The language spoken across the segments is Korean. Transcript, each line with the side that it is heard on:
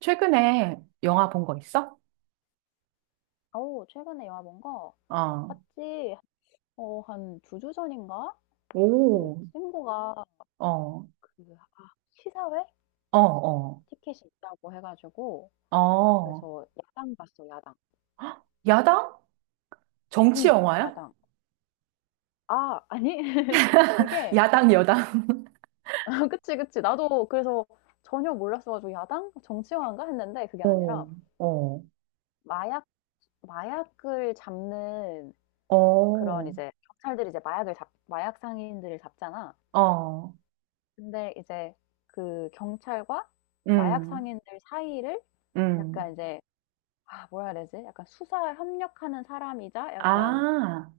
right: 최근에 영화 본 거 있어?
left: 어 최근에 영화 본 거?
right: 어.
left: 봤지. 어 한 두 주 전인가? 그
right: 오.
left: 친구가
right: 어.
left: 그 아 시사회
right: 어, 어.
left: 티켓이 있다고 해 가지고
right: 어.
left: 그래서 야당 봤어 야당.
right: 야당? 정치
left: 응
right: 영화야?
left: 야당. 아 아니 그게
right: 야당, 여당.
left: 그치, 그치. 나도 그래서 전혀 몰랐어 가지고 '야당? 정치화인가?' 했는데 그게
right: 어.
left: 아니라
right: 어.
left: 마약 마약을 잡는 그런
right: 어.
left: 이제 경찰들이 이제 마약 상인들을 잡잖아.
right: 어.
left: 근데 이제 그 경찰과 마약
right: 음.
left: 상인들 사이를
right: 음.
left: 약간 이제 아 뭐라 해야 되지? 약간 수사에 협력하는 사람이자 약간
right: 아.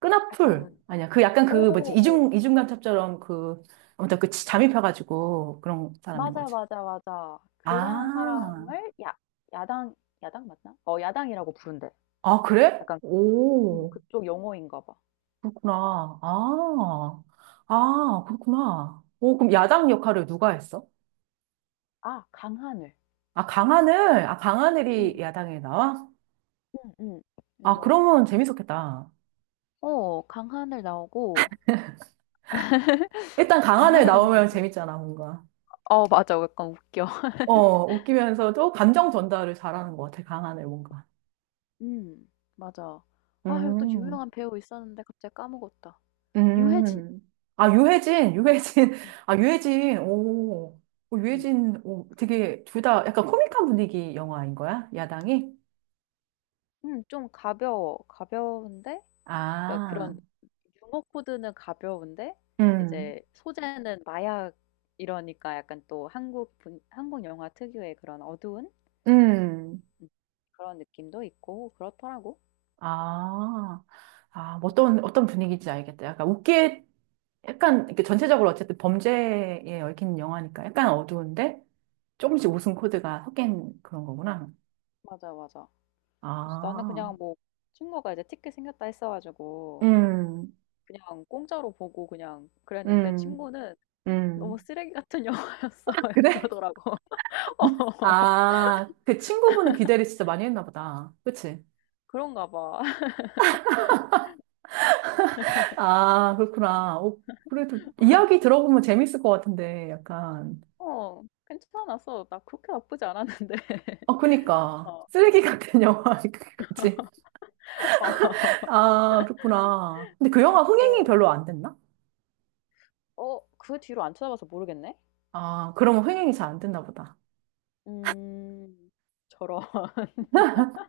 right: 끈앞풀.
left: 약간
right: 아니야. 그 약간 그 뭐지?
left: 어
right: 이중간첩처럼 그 아무튼 그 잠입해 가지고 그런 사람인
left: 맞아,
right: 거지.
left: 맞아, 맞아. 그런
right: 아.
left: 사람을 야 야당 야당 맞나? 어 야당이라고 부른대.
right: 아, 그래?
left: 약간
right: 오.
left: 그쪽 용어인가 봐.
right: 그렇구나.
left: 음.
right: 아, 아, 그렇구나. 오, 그럼 야당 역할을 누가 했어?
left: 아 강하늘.
right: 아, 강하늘. 아, 강하늘이
left: 음.
right: 야당에 나와?
left: 음음.
right: 아,
left: 그래서
right: 그러면 재밌었겠다.
left: 어 강하늘 나오고
right: 일단 강하늘
left: 강하늘
right: 나오면
left: 나오고
right: 재밌잖아, 뭔가.
left: 어 맞아. 약간 웃겨.
right: 어, 웃기면서도 감정 전달을 잘하는 것 같아, 강하늘 뭔가.
left: 음. 맞아. 아 이거 또
right: 음,
left: 유명한 배우 있었는데 갑자기 까먹었다. 유해진.
right: 아, 유해진, 유해진.
left: 음.
right: 아, 유해진. 오, 오,
left: 음.
right: 유해진. 오, 되게 둘 다 약간 코믹한 분위기 영화인 거야, 야당이?
left: 좀 가벼워. 가벼운데 그러니까
right: 아,
left: 그런 유머 코드는 가벼운데
right: 음.
left: 이제 소재는 마약 이러니까 약간 또 한국 영화 특유의 그런 어두운
right: 음.
left: 음 그런 느낌도 있고 그렇더라고.
right: 아, 아, 뭐 어떤, 어떤 분위기인지 알겠다. 약간 웃기에, 약간, 이렇게 전체적으로 어쨌든 범죄에 얽힌 영화니까 약간 어두운데 조금씩
left: 음음.
right: 웃음 코드가 섞인 그런 거구나.
left: 맞아, 맞아. 그래서 나는
right: 아,
left: 그냥 뭐 친구가 이제 티켓 생겼다 했어 가지고
right: 음,
left: 그냥 공짜로 보고 그냥 그랬는데
right: 음,
left: 친구는 너무
right: 음.
left: 쓰레기 같은 영화였어
right: 그래?
left: 이러더라고. 어,
right: 아, 그 친구분은 기대를 진짜 많이 했나 보다. 그치?
left: 그런가 봐.
right: 아, 그렇구나. 어, 그래도 이야기 들어보면 재밌을 것 같은데, 약간.
left: 어, 괜찮았어. 나 그렇게 나쁘지 않았는데.
right: 어, 그니까.
left: 어,
right: 쓰레기 같은 영화까지.
left: 어,
right: 아, 그렇구나. 근데 그 영화 흥행이
left: 어,
right: 별로 안 됐나?
left: 어, 그 뒤로 안 찾아봐서 모르겠네?
right: 아, 그러면 흥행이 잘 안 됐나 보다.
left: 음, 저런.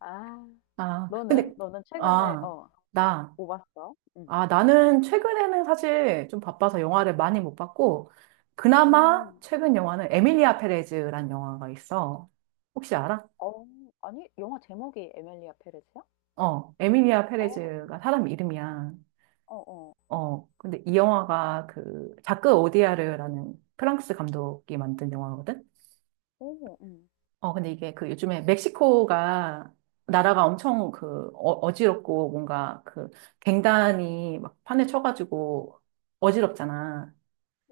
left: 아,
right: 아,
left: 너는,
right: 근데,
left: 너는 최근에,
right: 아,
left: 어,
right: 나,
left: 뭐 봤어? 응.
right: 아, 나는 최근에는 사실 좀 바빠서 영화를 많이 못 봤고, 그나마
left: 음,
right: 최근 영화는 에밀리아 페레즈란 영화가 있어. 혹시 알아?
left: 어, 아니, 영화 제목이 에밀리아 페레스야?
right: 어, 에밀리아
left: 어,
right: 페레즈가 사람 이름이야.
left: 어, 어,
right: 어, 근데 이 영화가 그, 자크 오디아르라는 프랑스 감독이 만든 영화거든?
left: 오,
right: 어, 근데 이게 그 요즘에 멕시코가 나라가 엄청 그 어, 어지럽고 뭔가 그 갱단이 막 판에 쳐가지고 어지럽잖아.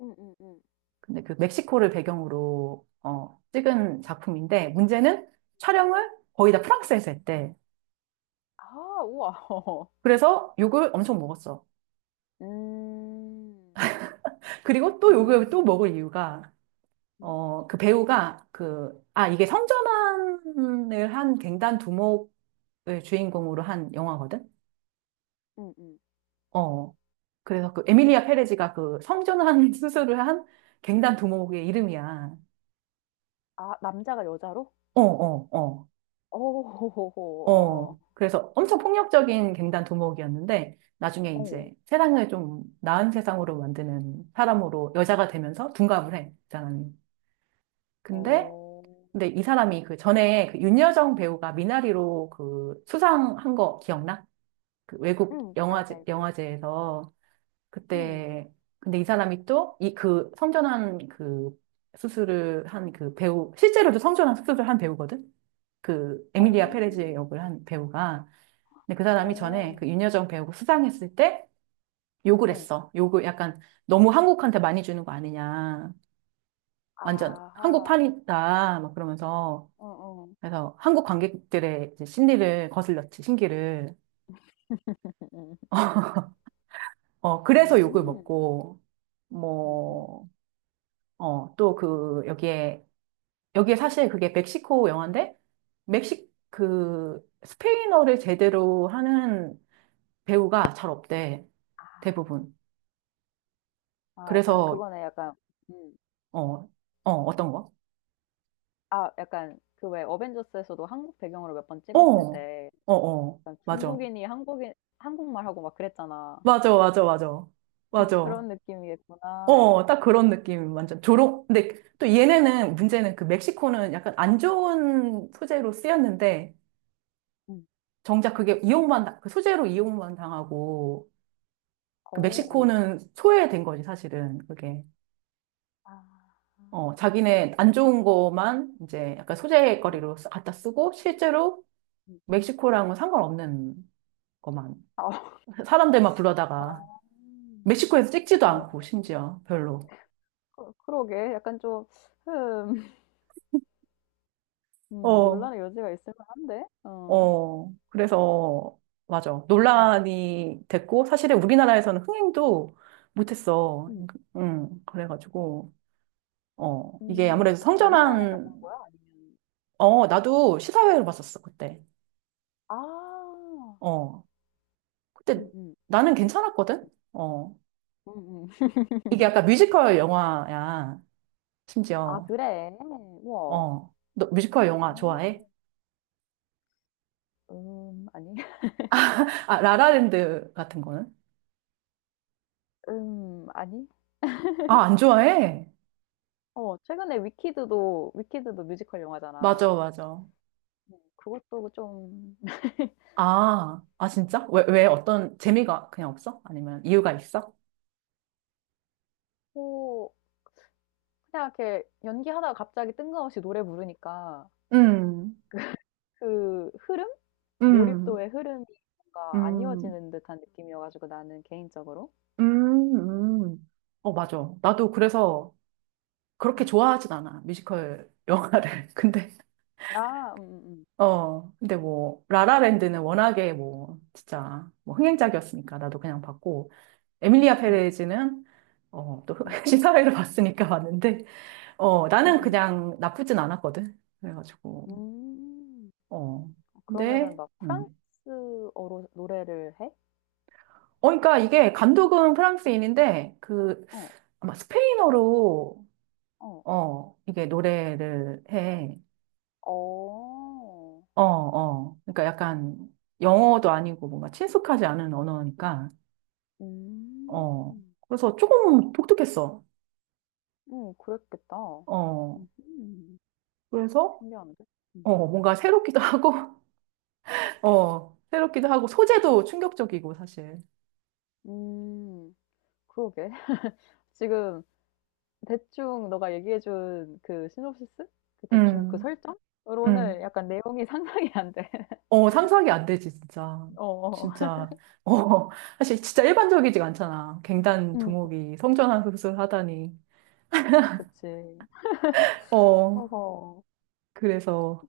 left: 음, 음, 음.
right: 근데 그 멕시코를 배경으로 어, 찍은 작품인데 문제는 촬영을 거의 다 프랑스에서 했대.
left: 아, 우와. 어.
right: 그래서 욕을 엄청 먹었어.
left: 음,
right: 그리고 또 욕을
left: 음,
right: 또 먹을 이유가
left: 음.
right: 어, 그 배우가 그, 아, 이게 성전환을 한 갱단 두목을 주인공으로 한 영화거든?
left: 음음.
right: 어. 그래서 그 에밀리아 페레지가 그 성전환 수술을 한 갱단 두목의 이름이야.
left: 아 남자가 여자로?
right: 어, 어,
left: 어.
right: 어,
left: 어어.
right: 어. 그래서 엄청 폭력적인 갱단 두목이었는데 나중에
left: 어.
right: 이제 세상을 좀 나은 세상으로 만드는 사람으로 여자가 되면서 둔갑을 해, 이 사람이. 근데
left: 어.
right: 근데 이 사람이 그 전에 그 윤여정 배우가 미나리로 그 수상한 거 기억나? 그 외국
left: 음. 알지,
right: 영화제
left: 알지.
right: 영화제에서
left: 음.
right: 그때 근데 이 사람이 또 이 그 성전환 그 수술을 한 그 배우 실제로도 성전환 수술을 한 배우거든. 그 에밀리아
left: 어.
right: 페레즈 역을 한 배우가 근데 그 사람이 전에
left: 어.
right: 그
left: 음.
right: 윤여정 배우가 수상했을 때 욕을
left: 어.
right: 했어. 욕을 약간 너무 한국한테 많이 주는 거 아니냐. 완전
left: 아하.
right: 한국판이다. 막 그러면서
left: 어어. 음.
right: 그래서 한국 관객들의 이제 심리를 거슬렸지. 신기를 어 그래서 욕을
left: 음흠.
right: 먹고
left: 음음.
right: 뭐 어 또 그 여기에 사실 그게 멕시코 영화인데, 그, 스페인어를 제대로 하는 배우가 잘 없대,
left: 아.
right: 대부분.
left: 아 약간
right: 그래서,
left: 그거네. 약간 음.
right: 어, 어, 어떤 거?
left: 아 약간 그 왜 어벤져스에서도 한국 배경으로 몇 번
right: 어,
left: 찍었을 때
right: 어, 어,
left: 약간
right: 맞아.
left: 중국인이 한국인 한국말하고 막 그랬잖아.
right: 맞아, 맞아, 맞아.
left: 음.
right: 맞아.
left: 그런 느낌이겠구나.
right: 어, 딱 그런 느낌, 완전. 조롱, 근데 또 얘네는, 문제는 그 멕시코는 약간 안 좋은 소재로 쓰였는데,
left: 음.
right: 정작 그게 이용만, 그 소재로 이용만 당하고, 그
left: 어. 음.
right: 멕시코는 소외된 거지, 사실은, 그게.
left: 아.
right: 어, 자기네 안 좋은 거만 이제 약간
left: 음.
right: 소재거리로 갖다 쓰고 실제로
left: 음.
right: 멕시코랑은 상관없는 것만
left: 아.
right: 사람들만
left: 어.
right: 불러다가 멕시코에서 찍지도 않고
left: 어
right: 심지어 별로.
left: 그 그러게. 약간 좀 흠
right: 어,
left: 논란의 여지가 있을 만한데. 어.
right: 어. 그래서 맞아.
left: 음음.
right: 논란이 됐고 사실은 우리나라에서는 흥행도 못했어.
left: 음.
right: 응, 그래가지고 어, 이게
left: 음.
right: 아무래도
left: 어 영화관에서 본
right: 성전환
left: 거야? 아니면
right: 어, 나도 시사회를 봤었어, 그때.
left: 아.
right: 어, 그때
left: 음음.
right: 나는 괜찮았거든? 어,
left: 음음.
right: 이게 약간 뮤지컬 영화야,
left: 아
right: 심지어.
left: 그래? 우와.
right: 어. 너 뮤지컬 영화 좋아해?
left: 아니.
right: 아, 라라랜드 같은 거는?
left: 아니.
right: 아, 안 좋아해?
left: 어 최근에 위키드도 뮤지컬 영화잖아.
right: 맞아, 맞아.
left: 그것도 좀
right: 아, 아, 진짜? 왜, 왜
left: 음.
right: 어떤
left: 음.
right: 재미가 그냥 없어? 아니면 이유가 있어?
left: 호 그냥 이렇게 연기하다가 갑자기 뜬금없이 노래 부르니까
right: 음,
left: 그 흐름?
right: 음,
left: 몰입도의 흐름이 뭔가 안
right: 음,
left: 이어지는 듯한 느낌이어 가지고 나는 개인적으로.
right: 음, 음. 어, 맞아. 나도 그래서 그렇게
left: 음.
right: 좋아하진 않아, 뮤지컬 영화를. 근데,
left: 아
right: 어, 근데 뭐, 라라랜드는 워낙에 뭐, 진짜, 뭐, 흥행작이었으니까 나도 그냥 봤고, 에밀리아
left: 음.
right: 페레즈는 어, 또
left: 음.
right: 시사회를 봤으니까 봤는데 어, 나는
left: 음음.
right: 그냥 나쁘진 않았거든. 그래가지고
left: 음.
right: 어,
left: 어
right: 근데
left: 그러면은 막 프랑스어로 노래를 해?
right: 어, 그러니까 이게 감독은
left: 음.
right: 프랑스인인데 그
left: 어.
right: 아마 스페인어로
left: 어.
right: 어, 이게 노래를 해.
left: 어.
right: 어, 어. 그러니까 약간 영어도 아니고 뭔가 친숙하지 않은 언어니까
left: 음.
right: 어. 그래서 조금 독특했어.
left: 그랬겠다.
right: 어.
left: 음음.
right: 그래서
left: 신기한데? 음.
right: 어, 뭔가 새롭기도 하고 어, 새롭기도 하고, 소재도 충격적이고, 사실.
left: 음. 그러게. 지금 대충 너가 얘기해 준 그 시놉시스? 그 대충 그
right: 음,
left: 설정으로는
right: 음,
left: 약간 내용이 상상이 안 돼.
right: 어, 상상이 안 되지, 진짜.
left: 어어.
right: 진짜. 어, 사실 진짜 일반적이지가 않잖아. 갱단
left: 음
right: 두목이 성전환 수술 하다니.
left: 그치.
right: 어,
left: 허허
right: 그래서,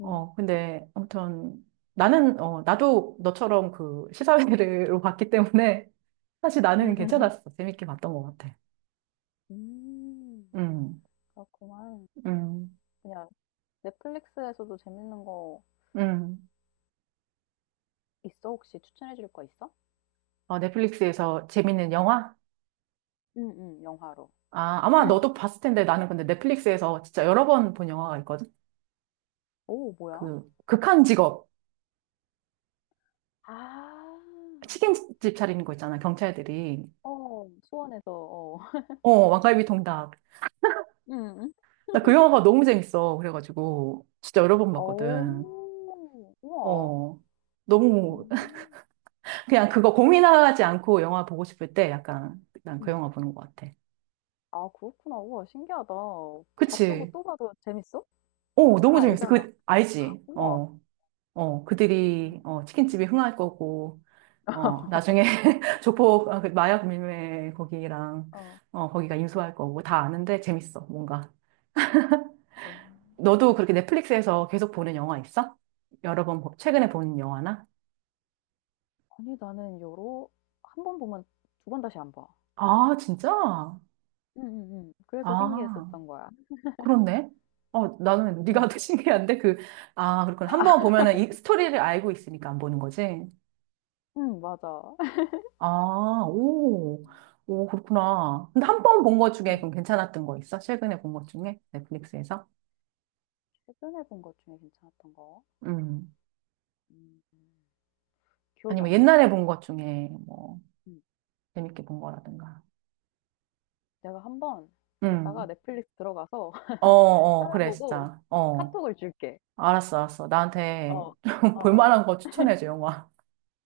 left: 음.
right: 어, 근데 아무튼 나는, 어, 나도 너처럼 그 시사회를 봤기 때문에 사실 나는
left: 음음. 음.
right: 괜찮았어. 재밌게 봤던 것 같아.
left: 음,
right: 음.
left: 그렇구만.
right: 음,
left: 그냥 넷플릭스에서도 재밌는 거
right: 음.
left: 있어? 혹시 추천해 줄 거 있어?
right: 어, 넷플릭스에서 재밌는 영화?
left: 응 응 영화로.
right: 아, 아마 너도 봤을 텐데 나는 근데 넷플릭스에서 진짜 여러 번 본 영화가 있거든?
left: 오 뭐야?
right: 그, 극한 직업.
left: 아.
right: 치킨집 차리는 거 있잖아, 경찰들이.
left: 어. 수원에서 어.
right: 어, 왕갈비 통닭.
left: 응
right: 나 그 영화가 너무 재밌어. 그래가지고, 진짜 여러 번 봤거든.
left: 어. 우와.
right: 어, 너무,
left: 음.
right: 그냥 그거 고민하지 않고 영화 보고 싶을 때 약간, 난 그
left: 음.
right: 영화 보는 것 같아.
left: 아 그렇구나. 우와 신기하다. 봤던 거
right: 그치?
left: 또 봐도 재밌어?
right: 어,
left: 다
right: 너무 재밌어.
left: 알잖아.
right: 그, 알지?
left: 우와.
right: 어, 어,
left: 음.
right: 그들이, 어, 치킨집이 흥할 거고, 어, 나중에 조폭, 아, 그 마약 밀매 거기랑,
left: 어.
right: 어, 거기가 인수할 거고 다 아는데 재밌어, 뭔가.
left: 어.
right: 너도 그렇게 넷플릭스에서 계속 보는 영화 있어? 여러 번, 최근에 본 영화나?
left: 아니 나는 여러 한 번 보면 두 번 다시 안 봐.
right: 아, 진짜?
left: 응응응 그래서
right: 아,
left: 신기했었던 거야.
right: 그렇네. 어, 나는 네가 더
left: 응
right: 신기한데 그, 아, 그렇군. 한번 보면은 이 스토리를 알고 있으니까 안 보는 거지.
left: 응 맞아.
right: 아, 오, 오, 그렇구나. 근데 한 번 본 것 중에
left: 응
right: 그럼 괜찮았던 거 있어? 최근에 본 것 중에 넷플릭스에서?
left: 최근에 본 것 중에 괜찮았던 거?
right: 음.
left: 음. 기억이
right: 아니면
left: 안 나.
right: 옛날에 본 것 중에 뭐
left: 응
right: 재밌게 본 거라든가.
left: 내가 한 번 이따가
right: 음.
left: 넷플릭스 들어가서
right: 어, 어, 그래,
left: 찾아보고
right: 진짜. 어.
left: 카톡을 줄게.
right: 알았어, 알았어. 나한테
left: 어. 어 어.
right: 볼만한 거 추천해줘, 영화.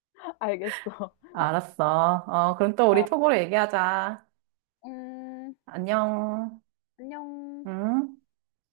left: 알겠어.
right: 알았어. 어, 그럼 또 우리
left: 아.
right: 톡으로 얘기하자.
left: 음.
right: 안녕.
left: 안녕.
right: 응?